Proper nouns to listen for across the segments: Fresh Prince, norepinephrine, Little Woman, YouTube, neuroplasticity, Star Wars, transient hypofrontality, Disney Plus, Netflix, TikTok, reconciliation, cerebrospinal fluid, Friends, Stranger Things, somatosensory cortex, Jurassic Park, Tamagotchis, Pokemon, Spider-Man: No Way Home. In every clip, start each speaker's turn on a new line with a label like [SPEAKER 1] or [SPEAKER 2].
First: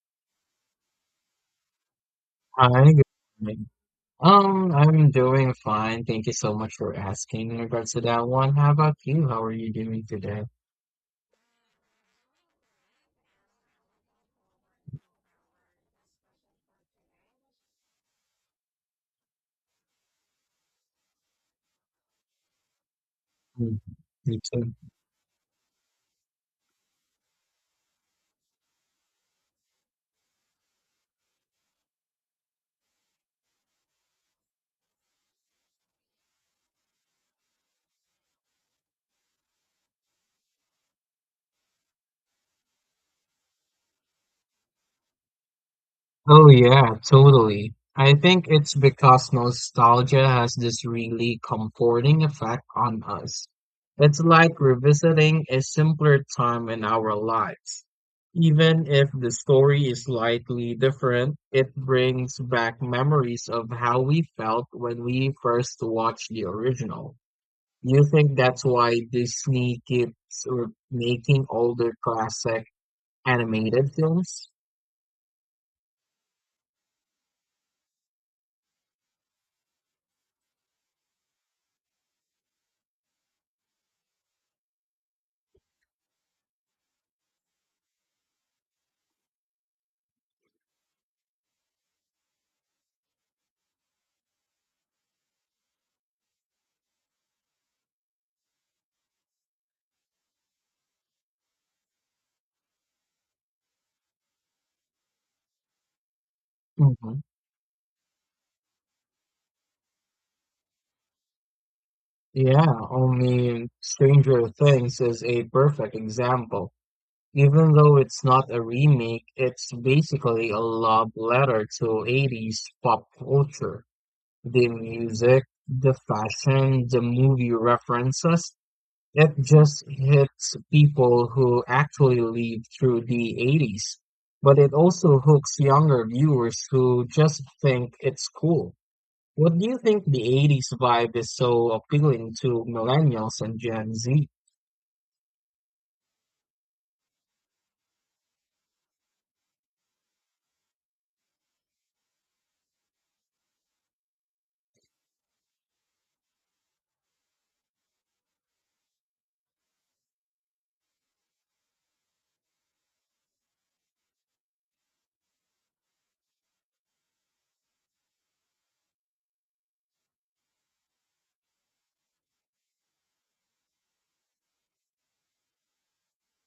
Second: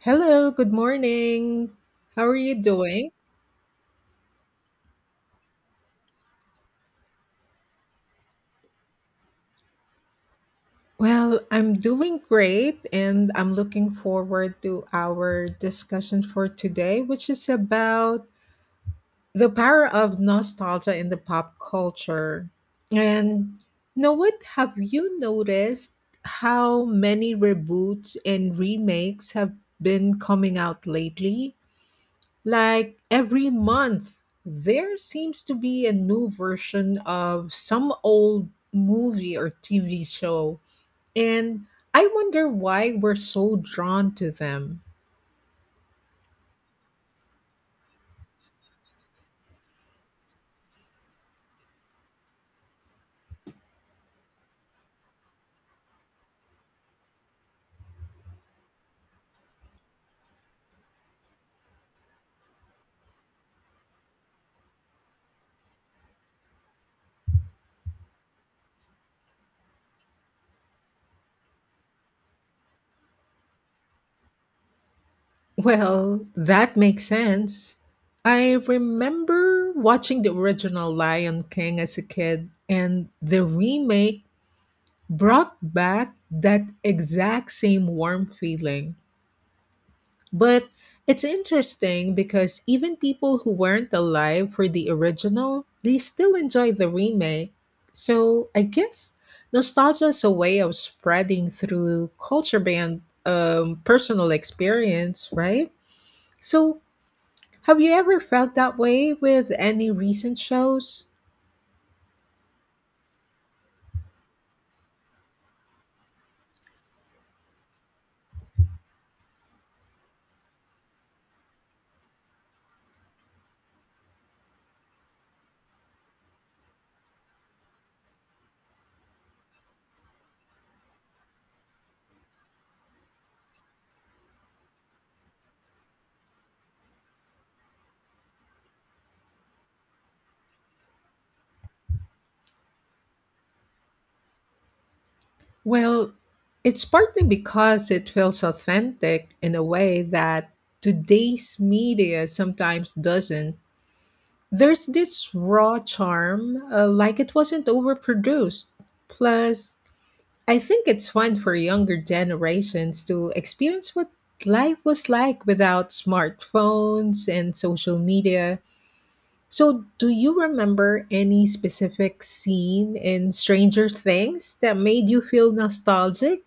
[SPEAKER 1] Hello, good morning. How are you
[SPEAKER 2] Hi, good
[SPEAKER 1] doing?
[SPEAKER 2] morning. I'm doing fine. Thank you so much for asking in regards to that one. How about you? How are you doing today?
[SPEAKER 1] Well, I'm doing great and I'm looking forward to our discussion for today, which is about the power of nostalgia in the pop culture. And
[SPEAKER 2] Mm,
[SPEAKER 1] you know what?
[SPEAKER 2] me too.
[SPEAKER 1] Have you noticed how many reboots and remakes have been coming out lately? Like every month, there seems to be a new version of some old movie or TV show. And I wonder why we're so drawn to them.
[SPEAKER 2] Oh yeah, totally. I think it's because nostalgia has this really comforting effect on us. It's like revisiting a simpler time in our lives. Even if the story is slightly different, it brings back memories of how we felt when we first watched the original. You think that's why Disney keeps making older classic animated films?
[SPEAKER 1] Well, that makes sense. I remember watching the original Lion King as a kid, and the remake brought back that exact same warm feeling. But it's interesting because even people who weren't alive for the original, they still enjoy the remake. So I guess nostalgia is a way of spreading through culture band personal experience, right? So
[SPEAKER 2] Mhm.
[SPEAKER 1] have you ever felt that way with any recent shows?
[SPEAKER 2] Yeah, only Stranger Things is a perfect example. Even though it's not a remake, it's basically a love letter to 80s pop culture. The music, the fashion, the movie references, it just hits people who actually lived through the 80s. But it also hooks younger viewers who just think it's cool. What do you think the 80s vibe is so appealing to millennials and Gen Z?
[SPEAKER 1] Well, it's partly because it feels authentic in a way that today's media sometimes doesn't. There's this raw charm, like it wasn't overproduced. Plus, I think it's fun for younger generations to experience what life was like without smartphones and social media. So, do you remember any specific scene in Stranger Things that made you feel nostalgic,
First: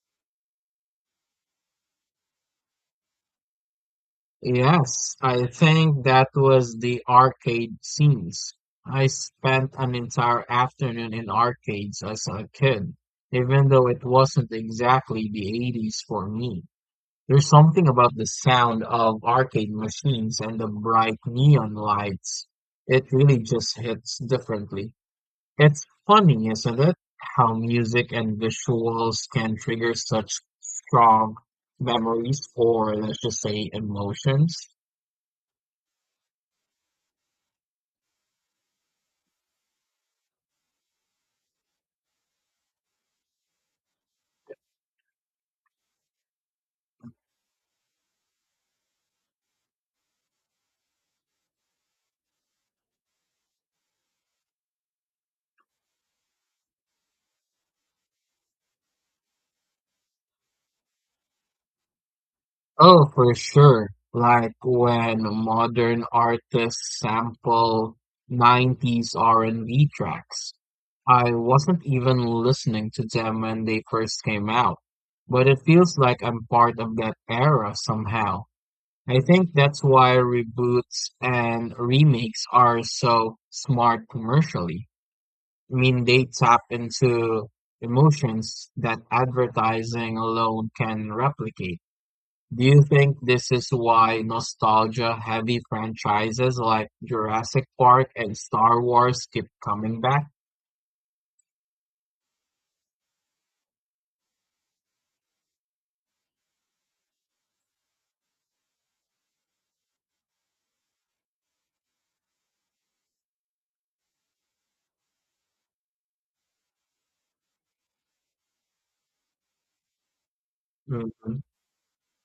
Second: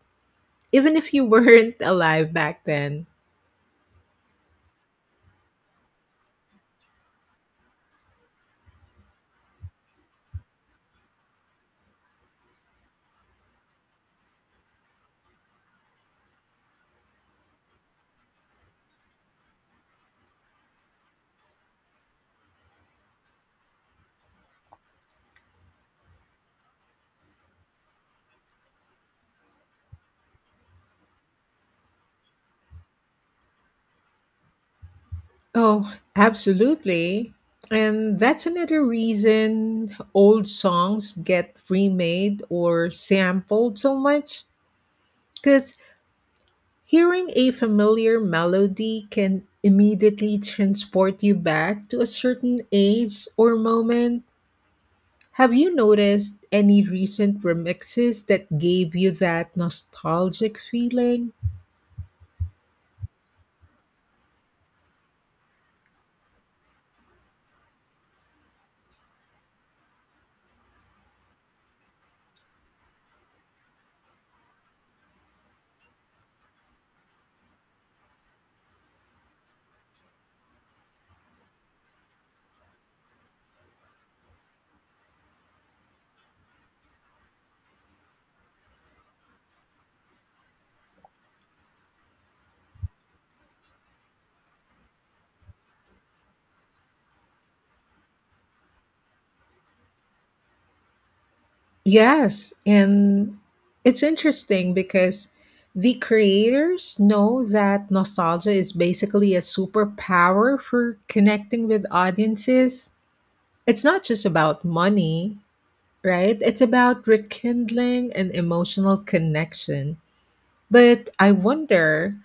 [SPEAKER 1] even if you weren't alive back then?
[SPEAKER 2] Yes, I think that was the arcade scenes. I spent an entire afternoon in arcades as a kid, even though it wasn't exactly the 80s for me. There's something about the sound of arcade machines and the bright neon lights. It really just hits differently. It's funny, isn't it, how music and visuals can trigger such strong memories or, let's just say, emotions?
[SPEAKER 1] Oh, absolutely. And that's another reason old songs get remade or sampled so much because hearing a familiar melody can immediately transport you back to a certain age or moment. Have you noticed any recent remixes that gave you that nostalgic feeling?
[SPEAKER 2] Oh, for sure. Like when modern artists sample 90s R&B tracks. I wasn't even listening to them when they first came out, but it feels like I'm part of that era somehow. I think that's why reboots and remakes are so smart commercially. I mean, they tap into emotions that advertising alone can replicate. Do you think this is why nostalgia-heavy franchises like Jurassic Park and Star Wars keep coming back?
[SPEAKER 1] Yes, and it's interesting because the creators know that nostalgia is basically a superpower for connecting with audiences. It's not just about money, right? It's about rekindling an emotional connection. But I
[SPEAKER 2] Mhm.
[SPEAKER 1] wonder,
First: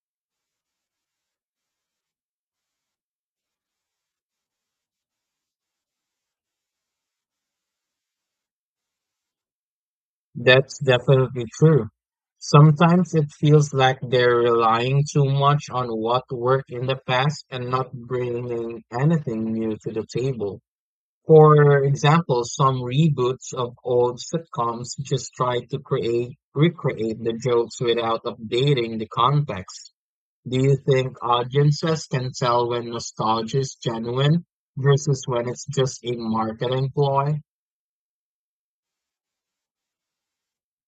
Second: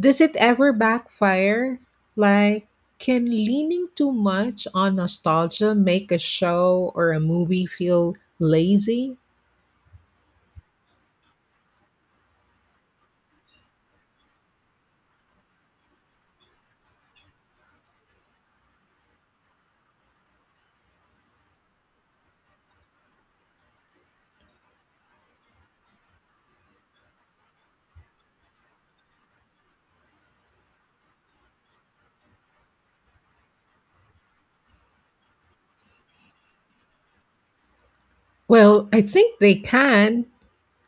[SPEAKER 1] does it ever backfire? Like, can leaning too much on nostalgia make a show or a movie feel lazy?
[SPEAKER 2] That's definitely true. Sometimes it feels like they're relying too much on what worked in the past and not bringing anything new to the table. For example, some reboots of old sitcoms just try to recreate the jokes without updating the context. Do you think audiences can tell when nostalgia is genuine versus when it's just a marketing ploy?
[SPEAKER 1] Well, I think they can,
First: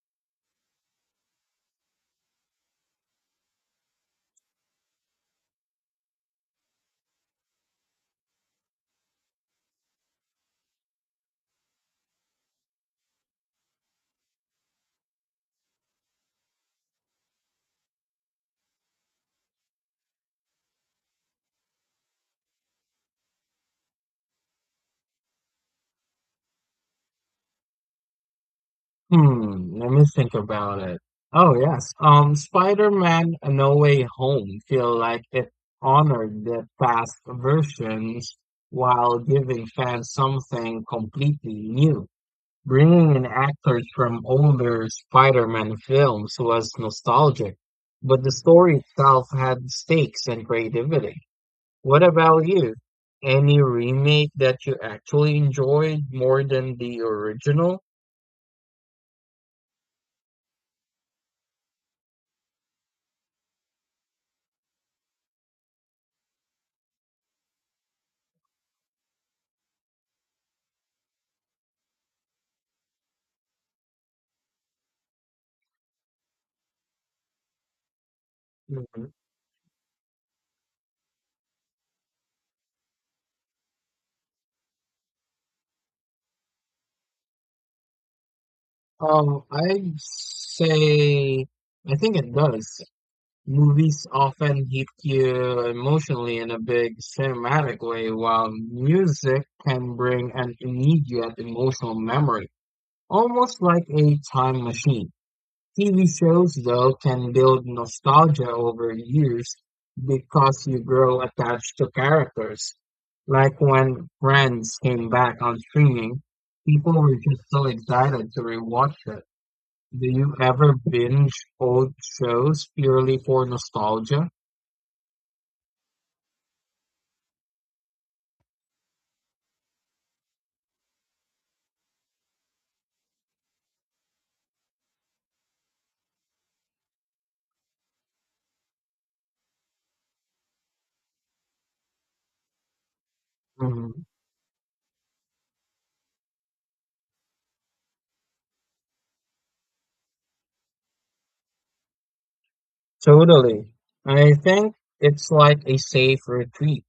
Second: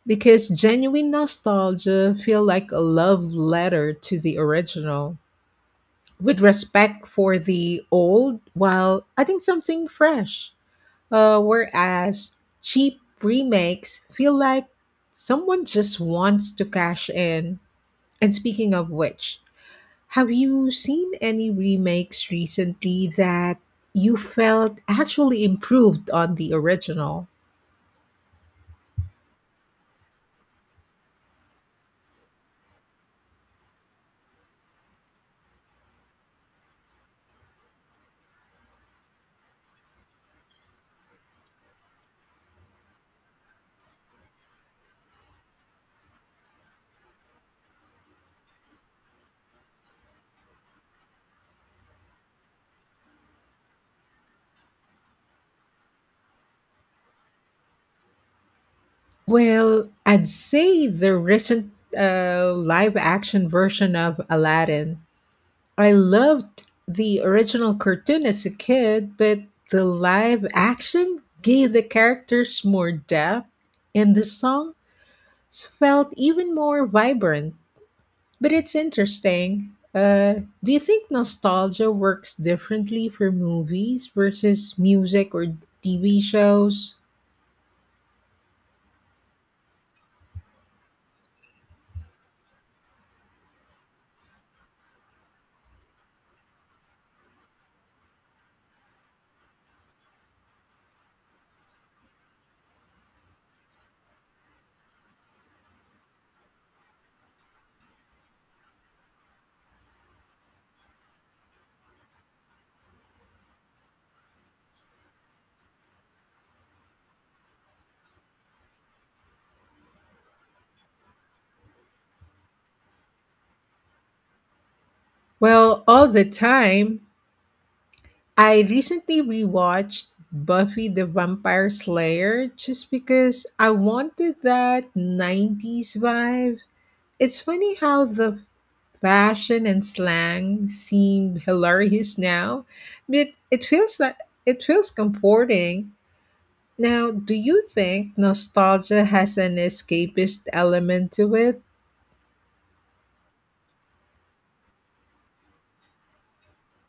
[SPEAKER 1] because genuine nostalgia feel like a love letter to the original with respect for the old while adding something fresh, whereas cheap remakes feel like someone just wants to cash in. And speaking of which, have you seen any remakes recently that you felt actually improved on the original?
[SPEAKER 2] Hmm, let me think about it. Oh yes, Spider-Man: No Way Home feel like it honored the past versions while giving fans something completely new. Bringing in actors from older Spider-Man films was nostalgic, but the story itself had stakes and creativity. What about you? Any remake that you actually enjoyed more than the original?
[SPEAKER 1] Well, I'd say the recent, live action version of Aladdin. I loved the original cartoon as a kid, but the live action gave the characters more depth, and the songs felt even more vibrant. But it's interesting. Do you think nostalgia works differently for movies versus music or TV shows?
[SPEAKER 2] Um, I'd say I think it does. Movies often hit you emotionally in a big cinematic way, while music can bring an immediate emotional memory, almost like a time machine. TV shows, though, can build nostalgia over years because you grow attached to characters. Like when Friends came back on streaming, people were just so excited to rewatch it. Do you ever binge old shows purely for nostalgia?
[SPEAKER 1] Well, all the time. I recently rewatched Buffy the Vampire Slayer just because I wanted that 90s vibe. It's funny how the fashion and slang seem hilarious now, but it feels
[SPEAKER 2] Mhm.
[SPEAKER 1] like it feels comforting. Now, do you think nostalgia has an escapist element to it?
[SPEAKER 2] Totally. I think it's like a safe retreat.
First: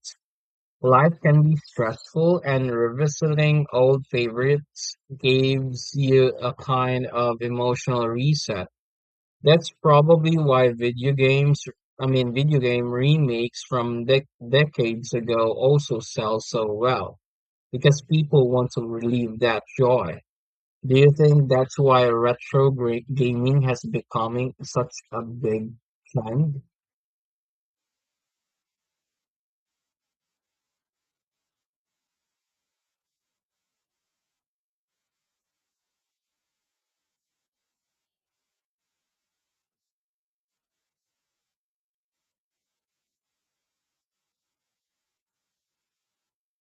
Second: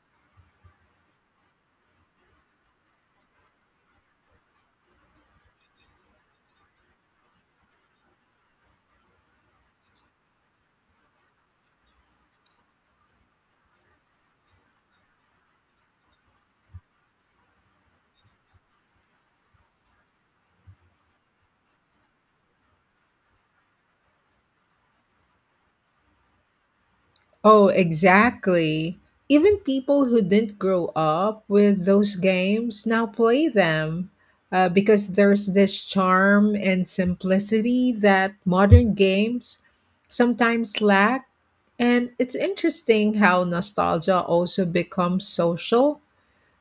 [SPEAKER 2] Life can be stressful, and revisiting old favorites gives you a kind of emotional reset. That's probably why video game remakes from decades ago also sell so well, because people want to relieve that joy. Do you think that's why retro gaming has becoming such a big trend?
[SPEAKER 1] Oh, exactly. Even people who didn't grow up with those games now play them, because there's this charm and simplicity that modern games sometimes lack. And it's interesting how nostalgia also becomes social.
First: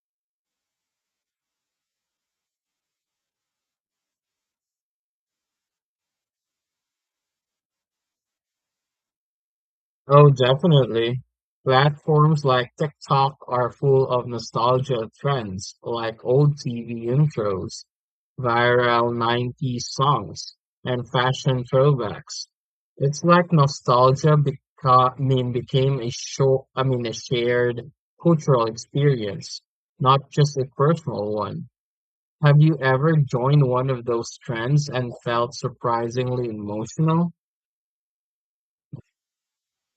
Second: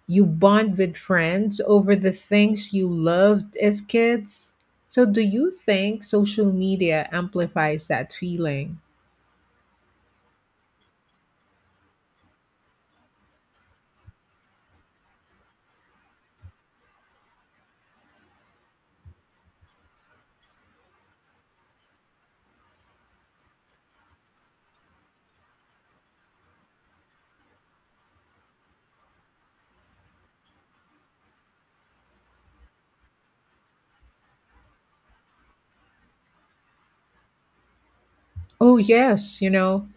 [SPEAKER 1] You bond with friends over the things you loved as kids. So, do you think social media amplifies that feeling?
[SPEAKER 2] Oh, definitely. Platforms like TikTok are full of nostalgia trends, like old TV intros, viral 90s songs, and fashion throwbacks. It's like nostalgia beca- I mean, became a show, I mean, a shared cultural experience, not just a personal one. Have you ever joined one of those trends and felt surprisingly emotional?
[SPEAKER 1] Oh, yes. You know,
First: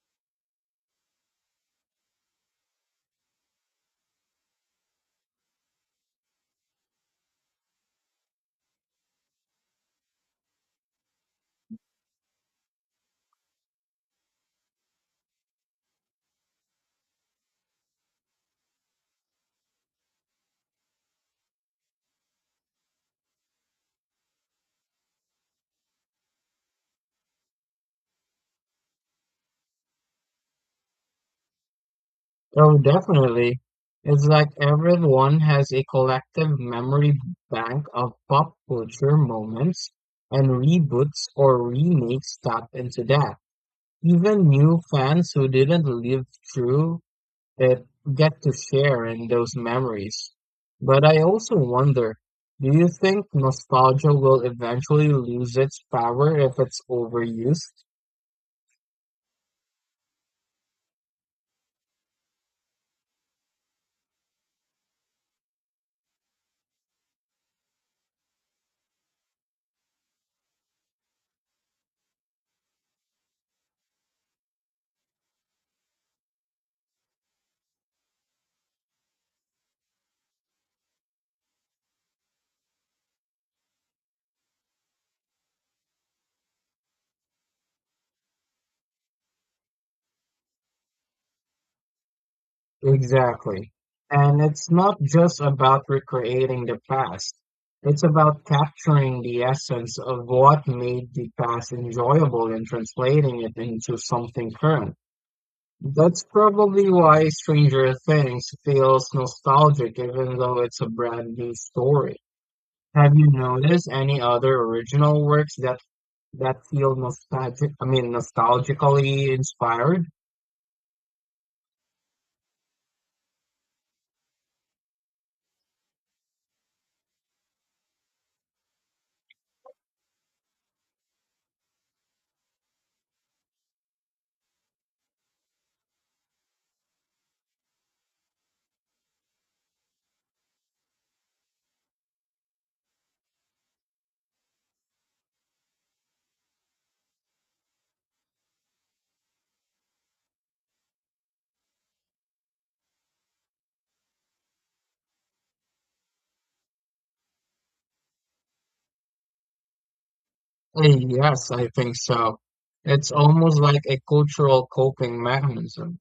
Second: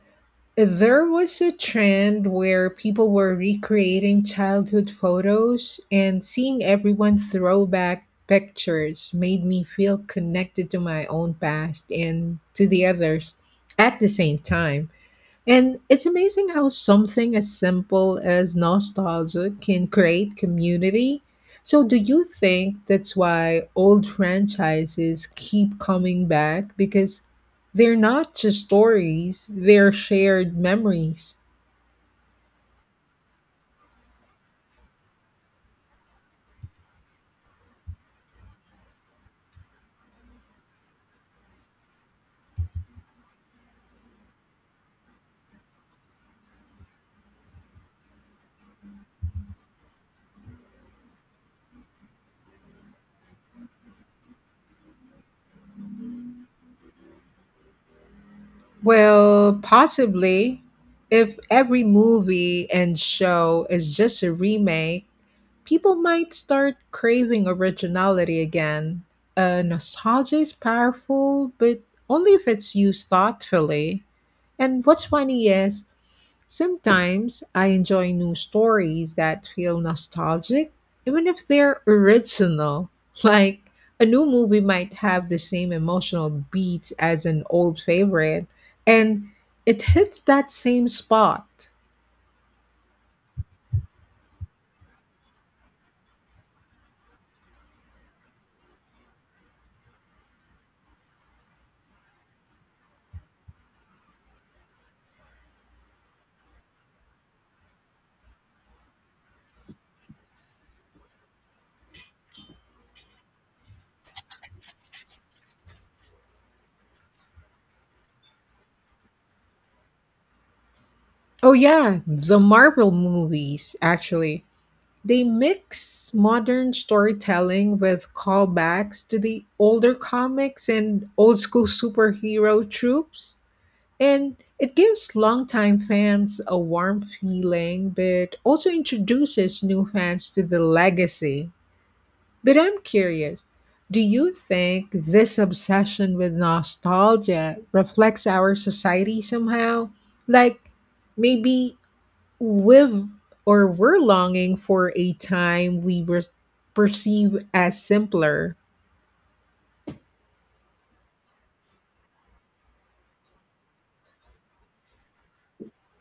[SPEAKER 1] there was a trend where people were recreating childhood photos, and seeing everyone throw back pictures made me feel connected to my own past and to the others at the same time. And it's amazing how something as simple as nostalgia can create community. So, do you think that's why old franchises keep coming back? Because they're not just stories, they're shared memories.
[SPEAKER 2] Oh, definitely. It's like everyone has a collective memory bank of pop culture moments and reboots or remakes tap into that. Even new fans who didn't live through it get to share in those memories. But I also wonder, do you think nostalgia will eventually lose its power if it's overused?
[SPEAKER 1] Well, possibly. If every movie and show is just a remake, people might start craving originality again. Nostalgia is powerful, but only if it's used thoughtfully. And what's funny is, sometimes I enjoy new stories that feel nostalgic, even if they're original. Like, a new movie might have the same emotional beats as an old favorite, and it hits that same spot.
[SPEAKER 2] Exactly. And it's not just about recreating the past. It's about capturing the essence of what made the past enjoyable and translating it into something current. That's probably why Stranger Things feels nostalgic even though it's a brand new story. Have you noticed any other original works that feel nostalgically inspired?
[SPEAKER 1] Oh, yeah, the Marvel movies, actually. They mix modern storytelling with callbacks to the older comics and old school superhero tropes, and it gives longtime fans a warm feeling, but also introduces new fans to the legacy. But I'm curious, do you think this obsession with nostalgia reflects our society somehow? Like, maybe we've, or we're longing for a time we were perceive as simpler.
[SPEAKER 2] Eh, yes, I think so. It's almost like a cultural coping mechanism.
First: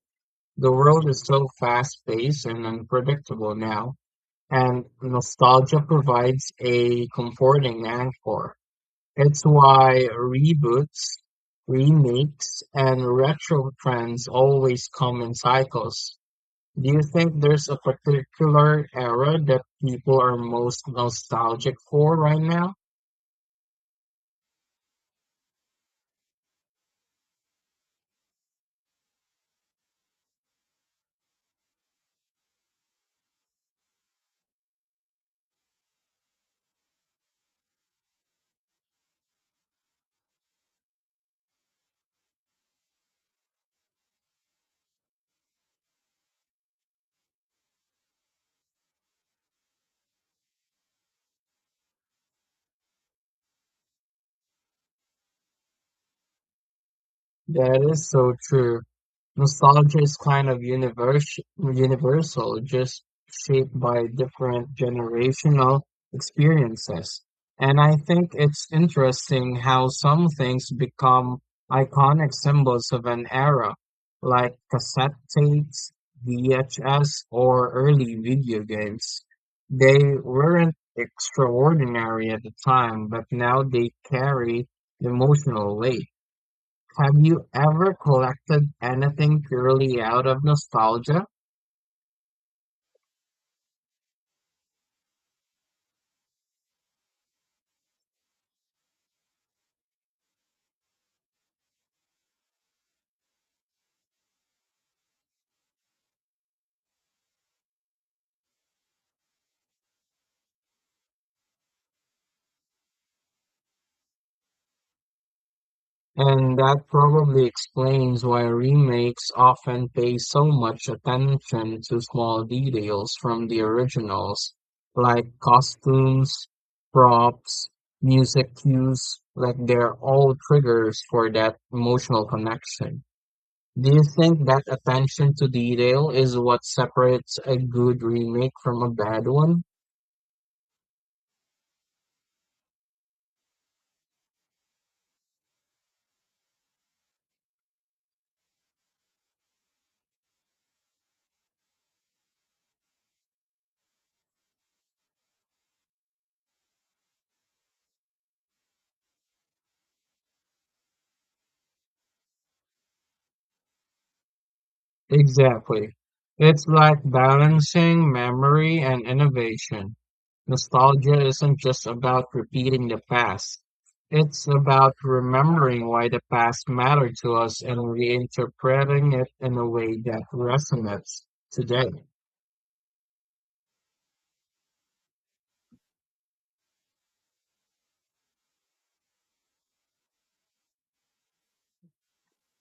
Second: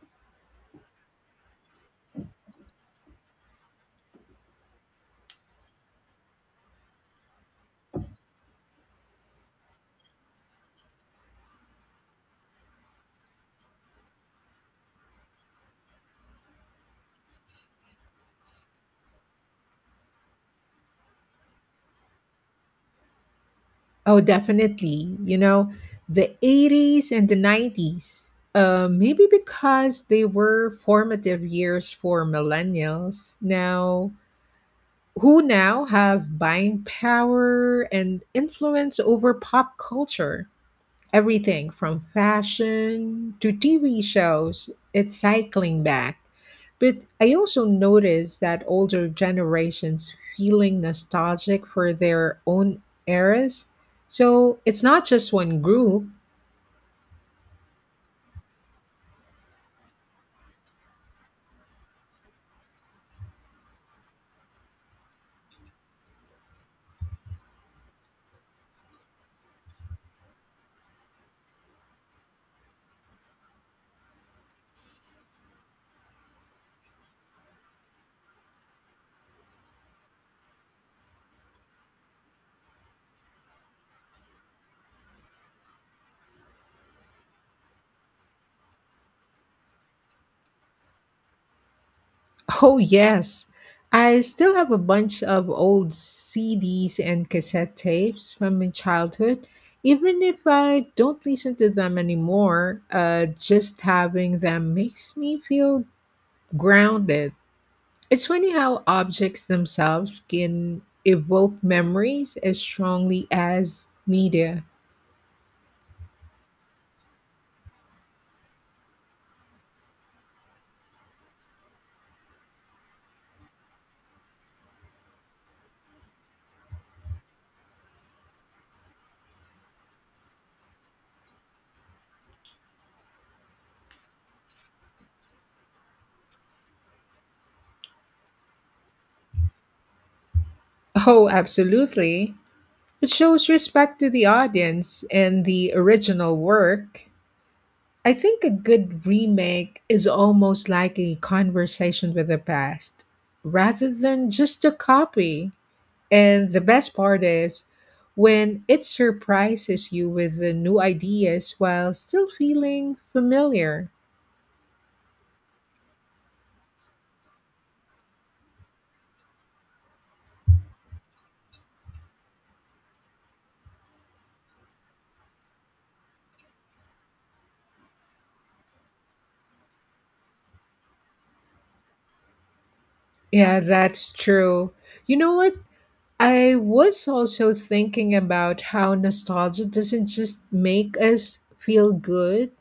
[SPEAKER 2] The world is so fast-paced and unpredictable now, and nostalgia provides a comforting anchor. It's why reboots, remakes, and retro trends always come in cycles. Do you think there's a particular era that people are most nostalgic for right now?
[SPEAKER 1] Oh, definitely. You know, the 80s and the 90s. Maybe because they were formative years for millennials now who now have buying power and influence over pop culture. Everything from fashion to TV shows, it's cycling back. But I also noticed that older generations feeling nostalgic for their own eras. So it's not just one group.
[SPEAKER 2] That is so true. Nostalgia is kind of universal, just shaped by different generational experiences. And I think it's interesting how some things become iconic symbols of an era, like cassette tapes, VHS, or early video games. They weren't extraordinary at the time, but now they carry emotional weight. Have you ever collected anything purely out of nostalgia?
[SPEAKER 1] Oh yes. I still have a bunch of old CDs and cassette tapes from my childhood. Even if I don't listen to them anymore, just having them makes me feel grounded. It's funny how objects themselves can evoke memories as strongly as media.
[SPEAKER 2] And that probably explains why remakes often pay so much attention to small details from the originals, like costumes, props, music cues, like they're all triggers for that emotional connection. Do you think that attention to detail is what separates a good remake from a bad one?
[SPEAKER 1] Oh, absolutely. It shows respect to the audience and the original work. I think a good remake is almost like a conversation with the past rather than just a copy. And the best part is when it surprises you with the new ideas while still feeling familiar.
[SPEAKER 2] Exactly. It's like balancing memory and innovation. Nostalgia isn't just about repeating the past. It's about remembering why the past mattered to us and reinterpreting it in a way that resonates today.
[SPEAKER 1] Yeah, that's true. You know what? I was also thinking about how nostalgia doesn't just make us feel good,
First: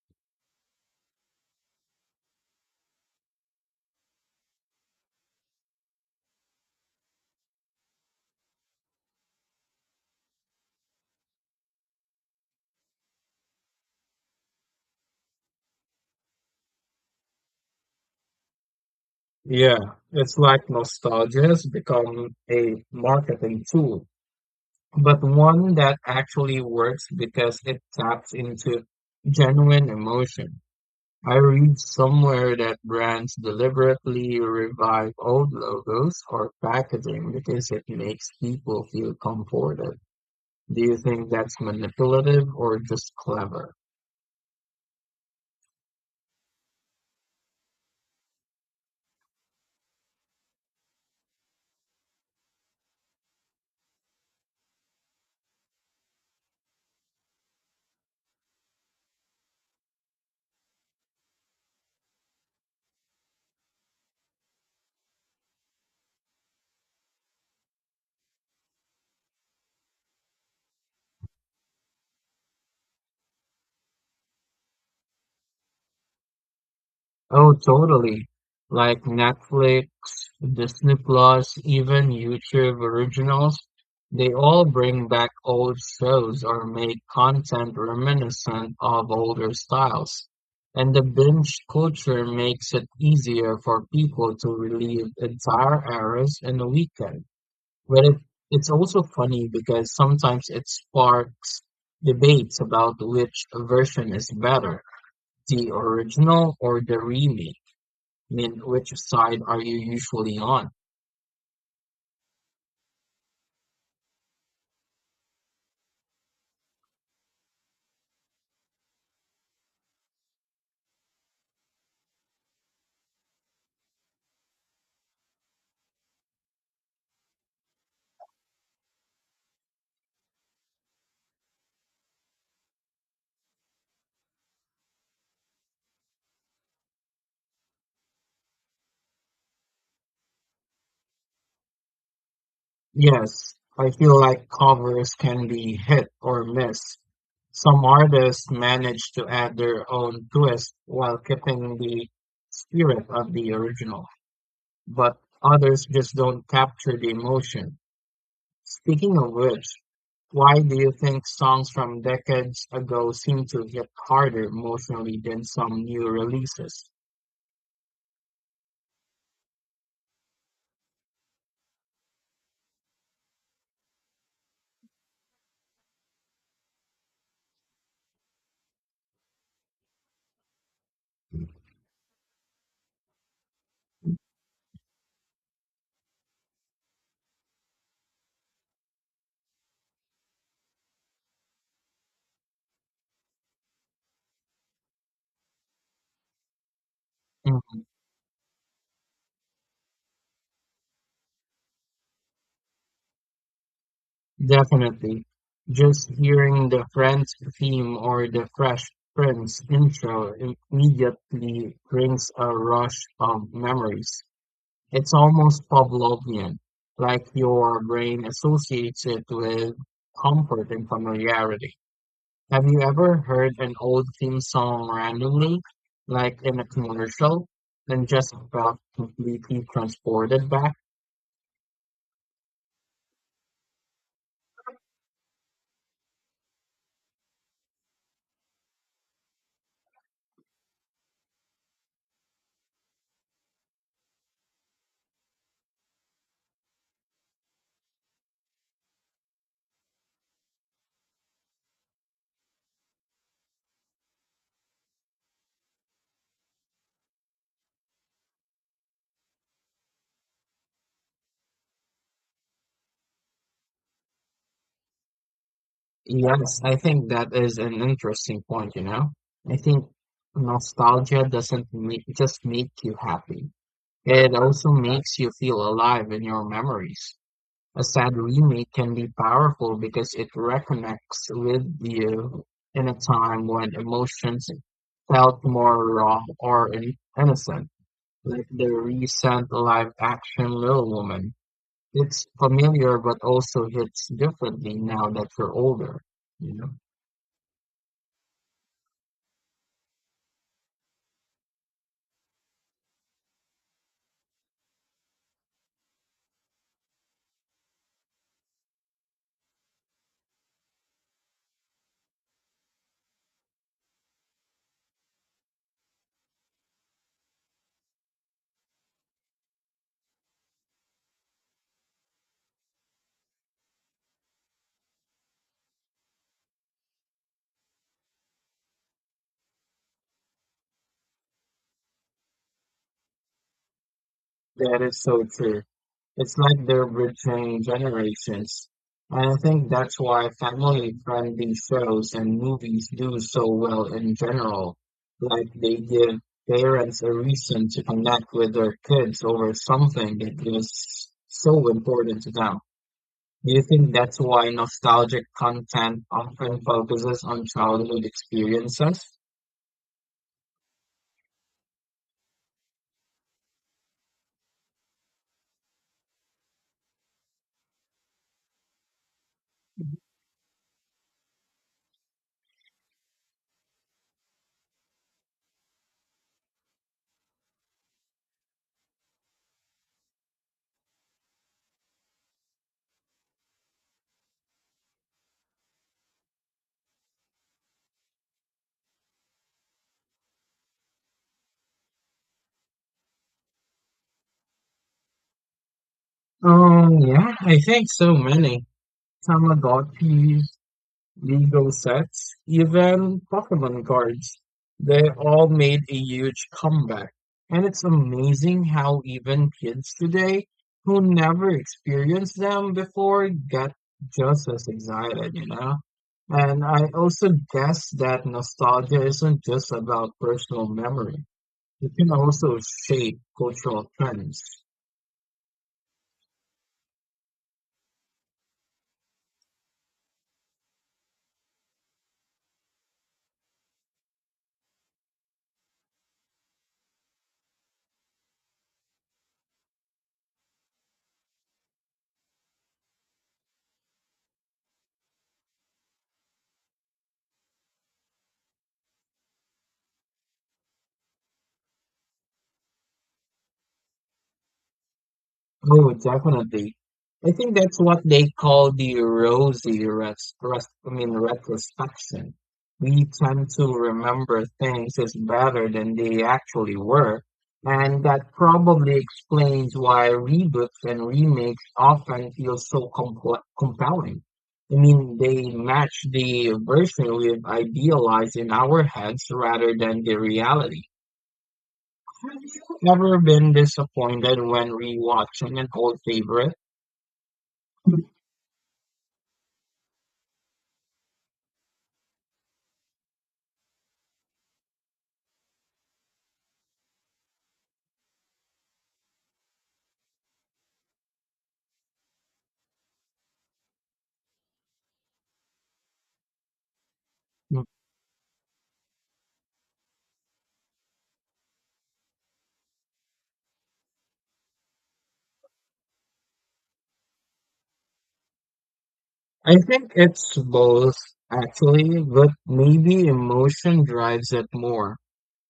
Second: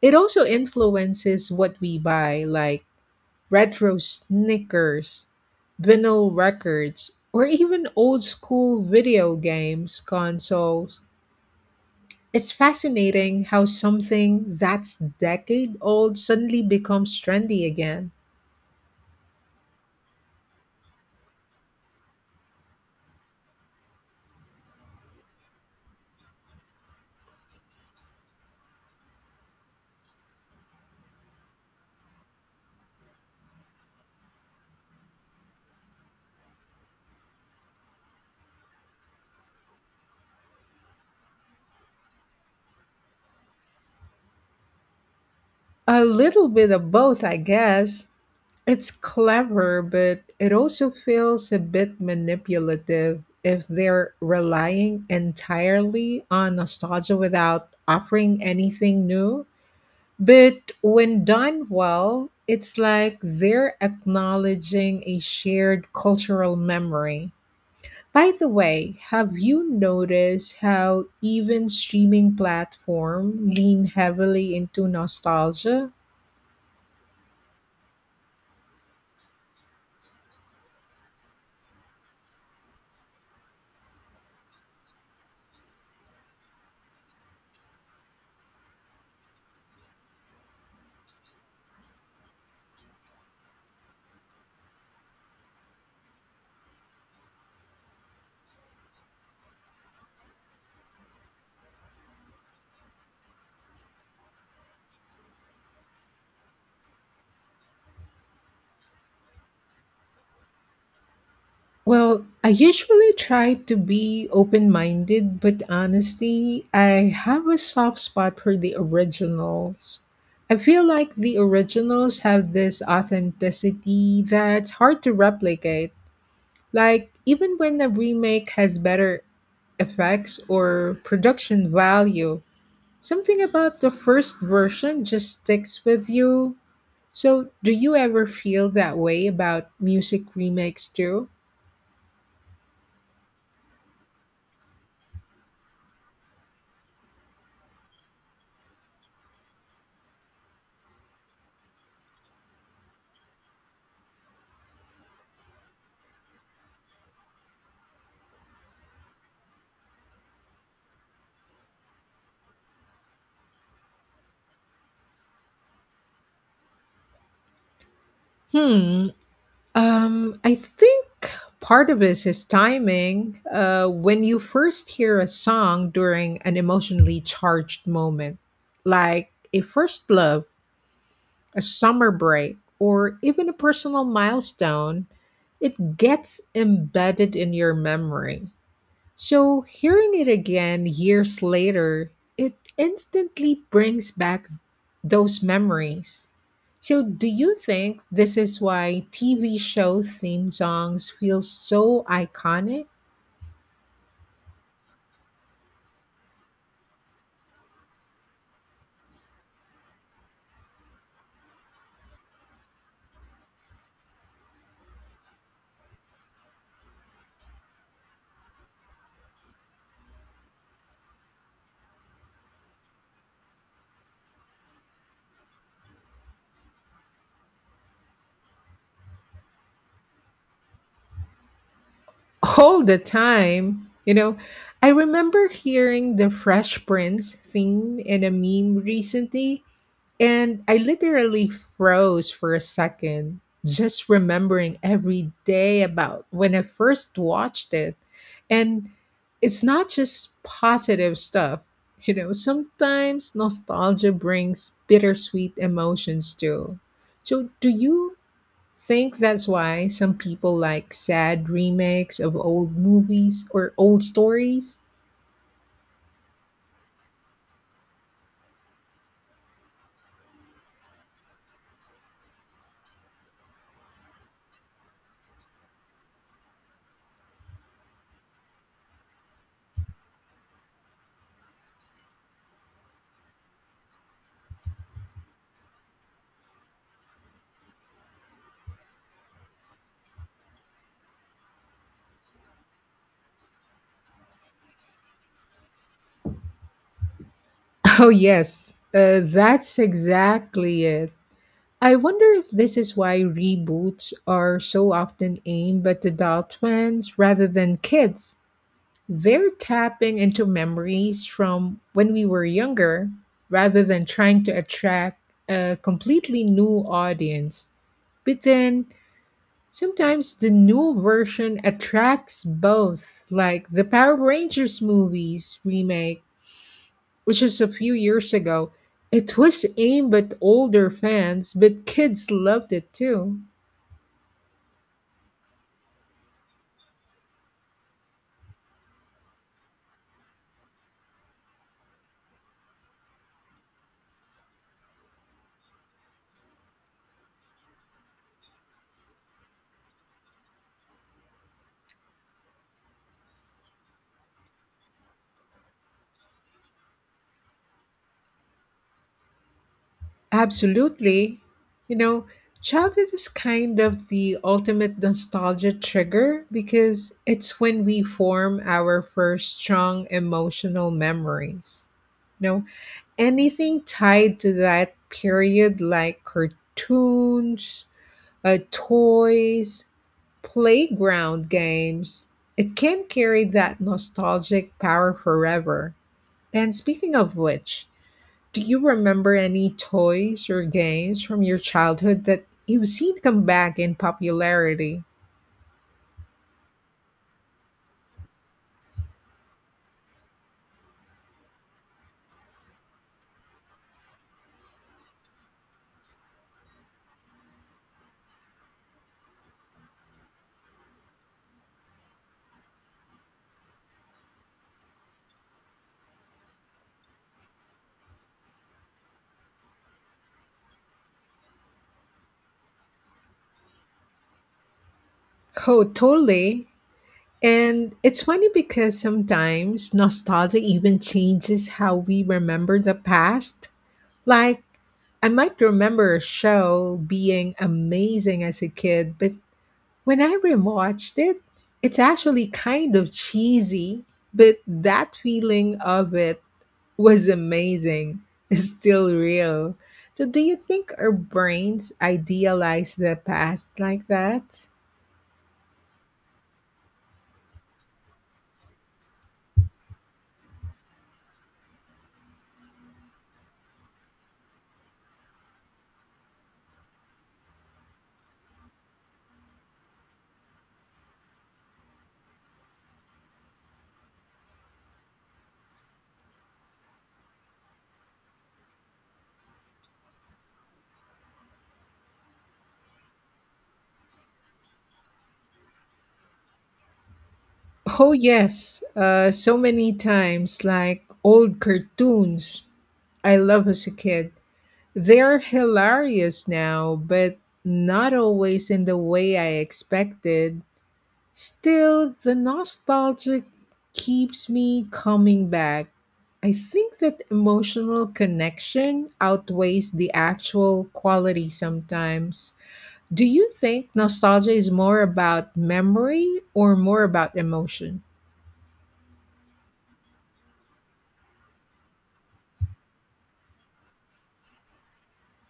[SPEAKER 1] it also influences what we buy, like retro sneakers, vinyl records, or even old school video games consoles. It's fascinating how something that's decade old suddenly becomes trendy again.
[SPEAKER 2] Yeah, it's like nostalgia has become a marketing tool, but one that actually works because it taps into genuine emotion. I read somewhere that brands deliberately revive old logos or packaging because it makes people feel comforted. Do you think that's manipulative or just clever?
[SPEAKER 1] A little bit of both, I guess. It's clever, but it also feels a bit manipulative if they're relying entirely on nostalgia without offering anything new. But when done well, it's like they're acknowledging a shared cultural memory. By the way, have you noticed how even streaming platforms lean heavily into nostalgia?
[SPEAKER 2] Oh, totally. Like Netflix, Disney Plus, even YouTube originals, they all bring back old shows or make content reminiscent of older styles. And the binge culture makes it easier for people to relive entire eras in a weekend. But it's also funny because sometimes it sparks debates about which version is better, the original or the remake. I mean, which side are you usually on?
[SPEAKER 1] Well, I usually try to be open minded, but honestly, I have a soft spot for the originals. I feel like the originals have this authenticity that's hard to replicate. Like, even when the remake has better effects or production value, something about the first version just sticks with you. So, do you ever feel that way about music remakes too?
[SPEAKER 2] Yes, I feel like covers can be hit or miss. Some artists manage to add their own twist while keeping the spirit of the original, but others just don't capture the emotion. Speaking of which, why do you think songs from decades ago seem to hit harder emotionally than some new releases?
[SPEAKER 1] Hmm, I think part of this is timing. When you first hear a song during an emotionally charged moment, like a first love, a summer break, or even a personal milestone, it gets embedded in your memory. So, hearing it again years later, it instantly brings back those memories. So, do you think this is why TV show theme songs feel so iconic?
[SPEAKER 2] Definitely. Just hearing the Friends theme or the Fresh Prince intro immediately brings a rush of memories. It's almost Pavlovian, like your brain associates it with comfort and familiarity. Have you ever heard an old theme song randomly, like in a commercial, and just felt completely transported back?
[SPEAKER 1] All the time. You know, I remember hearing the Fresh Prince theme in a meme recently, and I literally froze for a second, just remembering every day about when I first watched it. And it's not just positive stuff. You know, sometimes nostalgia brings bittersweet emotions too. So, do you think that's why some people like sad remakes of old movies or old stories?
[SPEAKER 2] Yes, I think that is an interesting point, you know. I think nostalgia doesn't make, just make you happy. It also makes you feel alive in your memories. A sad remake can be powerful because it reconnects with you in a time when emotions felt more raw or innocent, like the recent live action Little Woman. It's familiar but also hits differently now that you're older, you know.
[SPEAKER 1] Oh, yes, that's exactly it. I wonder if this is why reboots are so often aimed at adult fans rather than kids. They're tapping into memories from when we were younger rather than trying to attract a completely new audience. But then sometimes the new version attracts both, like the Power Rangers movies remake, which was a few years ago. It was aimed at older fans, but kids loved it too.
[SPEAKER 2] That is so true. It's like they're betraying generations. And I think that's why family-friendly shows and movies do so well in general. Like they give parents a reason to connect with their kids over something that is so important to them. Do you think that's why nostalgic content often focuses on childhood experiences?
[SPEAKER 1] Absolutely. You know, childhood is kind of the ultimate nostalgia trigger because it's when we form our first strong emotional memories. You know, anything tied to that period, like cartoons, toys, playground games, it can carry that nostalgic power forever. And speaking of which, do you remember any toys or games from your childhood that you've seen come back in popularity?
[SPEAKER 2] Yeah, I think so many. Tamagotchis, Legal sets, even Pokemon cards. They all made a huge comeback. And it's amazing how even kids today who never experienced them before get just as excited, you know? And I also guess that nostalgia isn't just about personal memory. It can also shape cultural trends.
[SPEAKER 1] Oh, totally. And it's funny because sometimes nostalgia even changes how we remember the past. Like, I might remember a show being amazing as a kid, but when I rewatched it, it's actually kind of cheesy, but that feeling of it was amazing. Is still real. So, do you think our brains idealize the past like that?
[SPEAKER 2] Oh, definitely. I think that's what they call the rosy res res I mean, retrospection. We tend to remember things as better than they actually were, and that probably explains why reboots and remakes often feel so compl compelling. I mean, they match the version we've idealized in our heads rather than the reality. Have you ever been disappointed when rewatching an old favorite?
[SPEAKER 1] Oh, yes. So many times, like old cartoons I love as a kid. They're hilarious now, but not always in the way I expected. Still, the nostalgia keeps me coming back. I think that emotional connection outweighs the actual quality sometimes. Do you think nostalgia is more about memory or more about emotion?
[SPEAKER 2] I think it's both, actually, but maybe emotion drives it more.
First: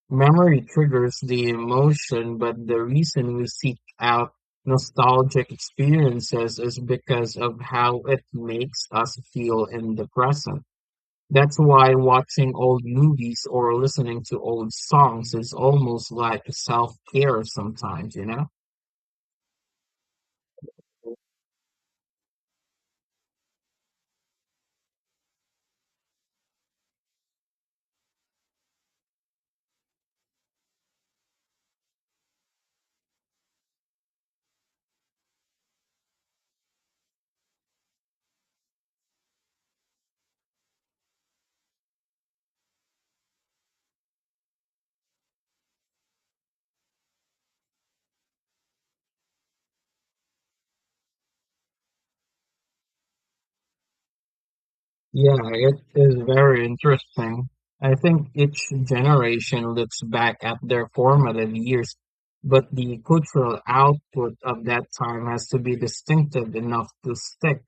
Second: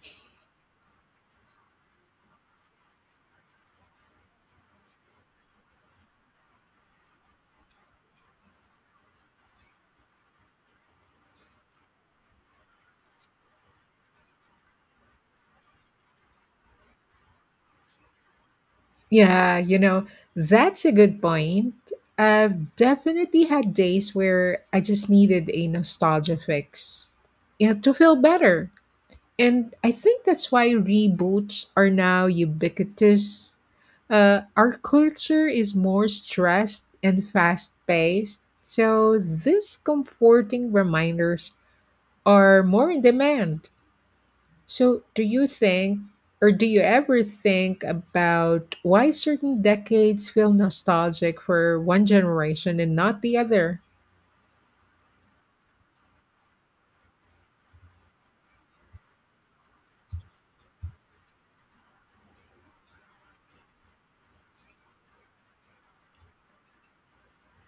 [SPEAKER 2] Memory triggers the emotion, but the reason we seek out nostalgic experiences is because of how it makes us feel in the present. That's why watching old movies or listening to old songs is almost like self-care sometimes, you know?
[SPEAKER 1] Yeah, you know, that's a good point. I've definitely had days where I just needed a nostalgia fix, you know, to feel better. And I think that's why reboots are now ubiquitous. Our culture is more stressed and fast paced, so these comforting reminders are more in demand. So, do you ever think about why certain decades feel nostalgic for one generation and not the other?
[SPEAKER 2] Yeah, it is very interesting. I think each generation looks back at their formative years, but the cultural output of that time has to be distinctive enough to stick.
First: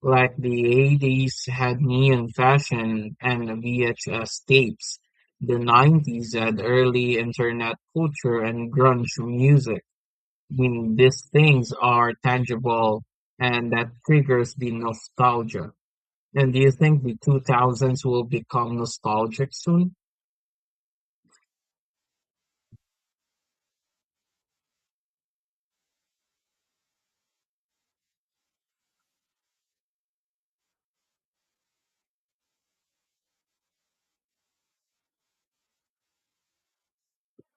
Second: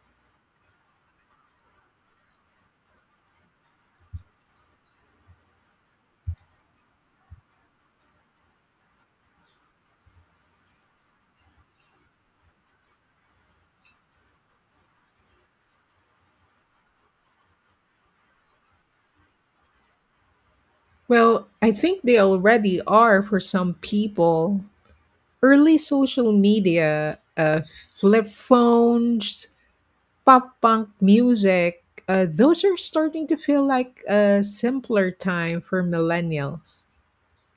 [SPEAKER 2] Like the 80s had neon fashion and VHS tapes. The 90s had early internet culture and grunge music. I mean, these things are tangible and that triggers the nostalgia. And do you think the 2000s will become nostalgic soon?
[SPEAKER 1] Well, I think they already are for some people. Early social media, flip phones, pop punk music, those are starting to feel like a simpler time for millennials.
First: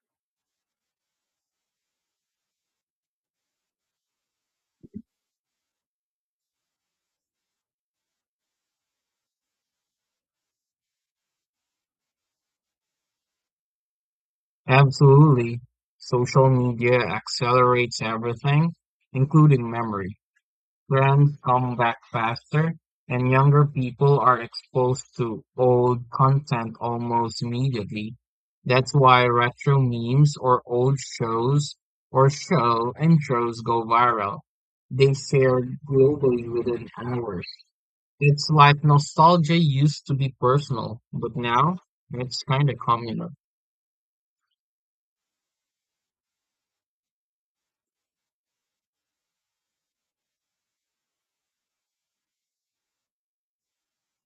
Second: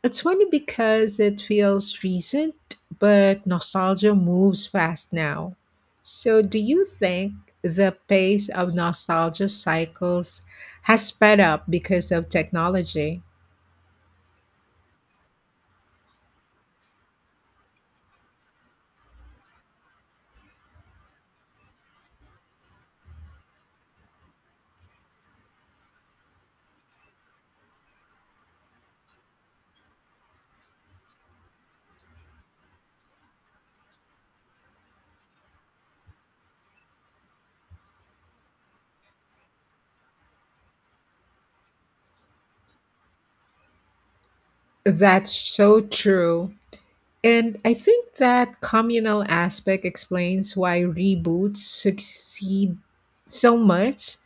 [SPEAKER 1] It's funny because it feels recent, but nostalgia moves fast now. So, do you think the pace of nostalgia cycles has sped up because of technology?
[SPEAKER 2] Absolutely. Social media accelerates everything, including memory. Trends come back faster, and younger people are exposed to old content almost immediately. That's why retro memes or old shows or show intros go viral. They shared globally within hours. It's like nostalgia used to be personal, but now it's kind of communal.
[SPEAKER 1] That's so true. And I think that communal aspect explains why reboots succeed so much.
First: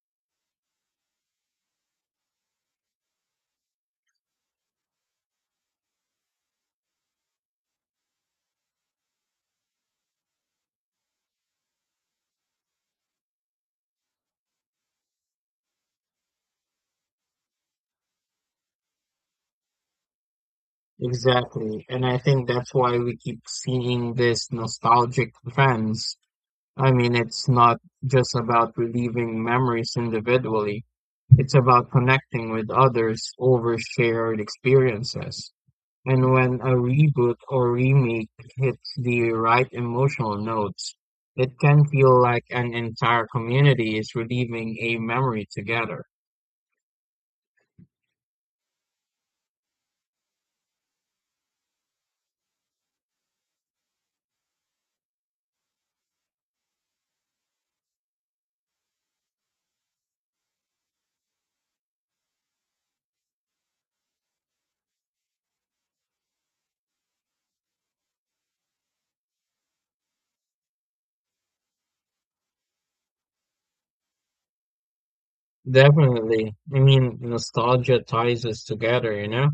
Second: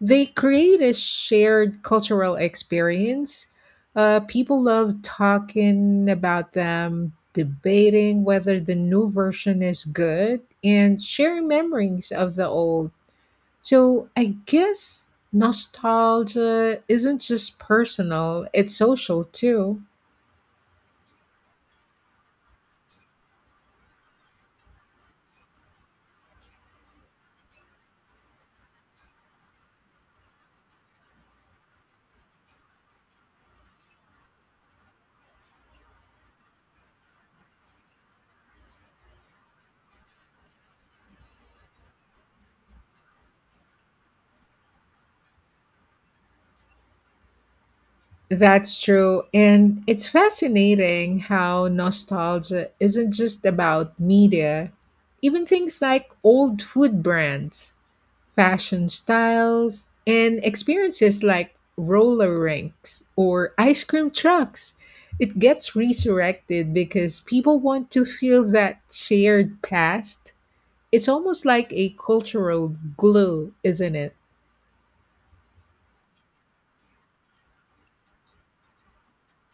[SPEAKER 1] They create a shared cultural experience. People love talking about them, debating whether the new version is good, and sharing memories of the old. So I guess nostalgia isn't just personal, it's social too.
[SPEAKER 2] Exactly. And I think that's why we keep seeing this nostalgic trends. I mean, it's not just about reliving memories individually. It's about connecting with others over shared experiences. And when a reboot or remake hits the right emotional notes, it can feel like an entire community is reliving a memory together.
[SPEAKER 1] That's true. And it's fascinating how nostalgia isn't just about media. Even things like old food brands, fashion styles, and experiences like roller rinks or ice cream trucks. It gets resurrected because people want to feel that shared past. It's almost like a cultural glue, isn't it?
[SPEAKER 2] Definitely. I mean, nostalgia ties us together, you know,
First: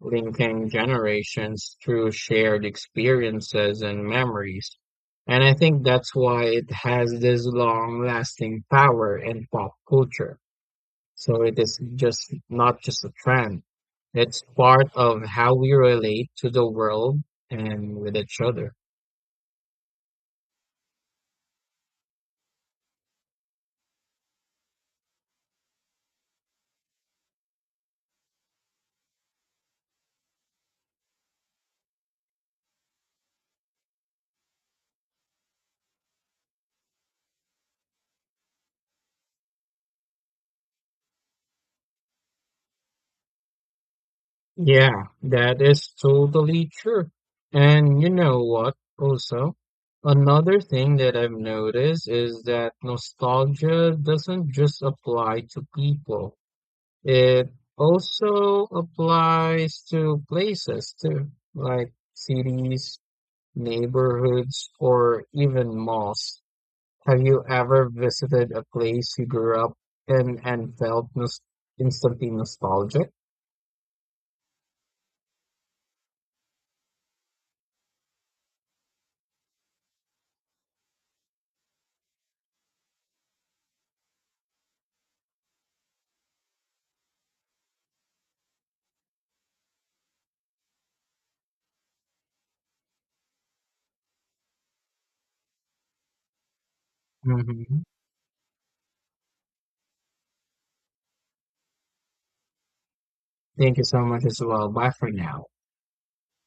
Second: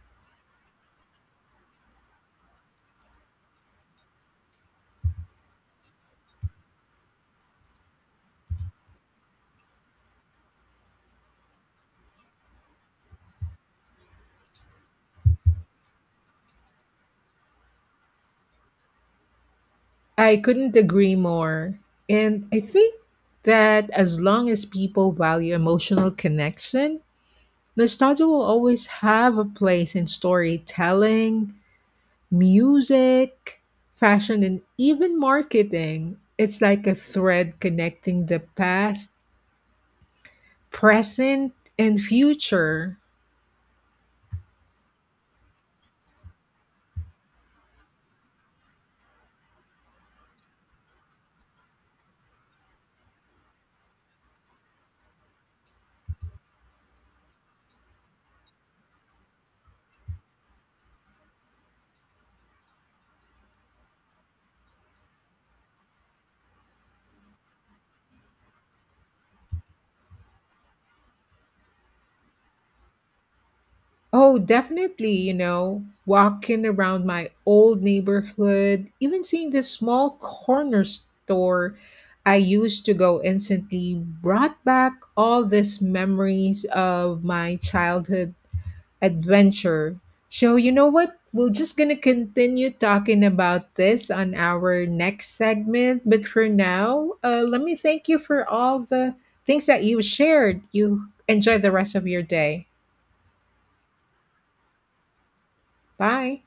[SPEAKER 2] linking generations through shared experiences and memories. And I think that's why it has this long-lasting power in pop culture. So it is just not just a trend. It's part of how we relate to the world and with each other.
[SPEAKER 1] I couldn't agree more. And I think that as long as people value emotional connection, nostalgia will always have a place in storytelling, music, fashion, and even marketing. It's like a thread connecting the past, present, and future.
[SPEAKER 2] Yeah, that is totally true. And you know what, also, another thing that I've noticed is that nostalgia doesn't just apply to people. It also applies to places too, like cities, neighborhoods, or even malls. Have you ever visited a place you grew up in and felt nos instantly nostalgic?
[SPEAKER 1] Oh, definitely, you know, walking around my old neighborhood, even seeing this small corner store I used to go instantly brought back all these memories of my childhood adventure. So, you know what? We're just going to continue talking about this on our next segment. But for now, let me
[SPEAKER 2] Mhm.
[SPEAKER 1] thank you for all the things that you shared. You enjoy the rest of your day.
[SPEAKER 2] Thank you so much as well. Bye for now.
[SPEAKER 1] Bye.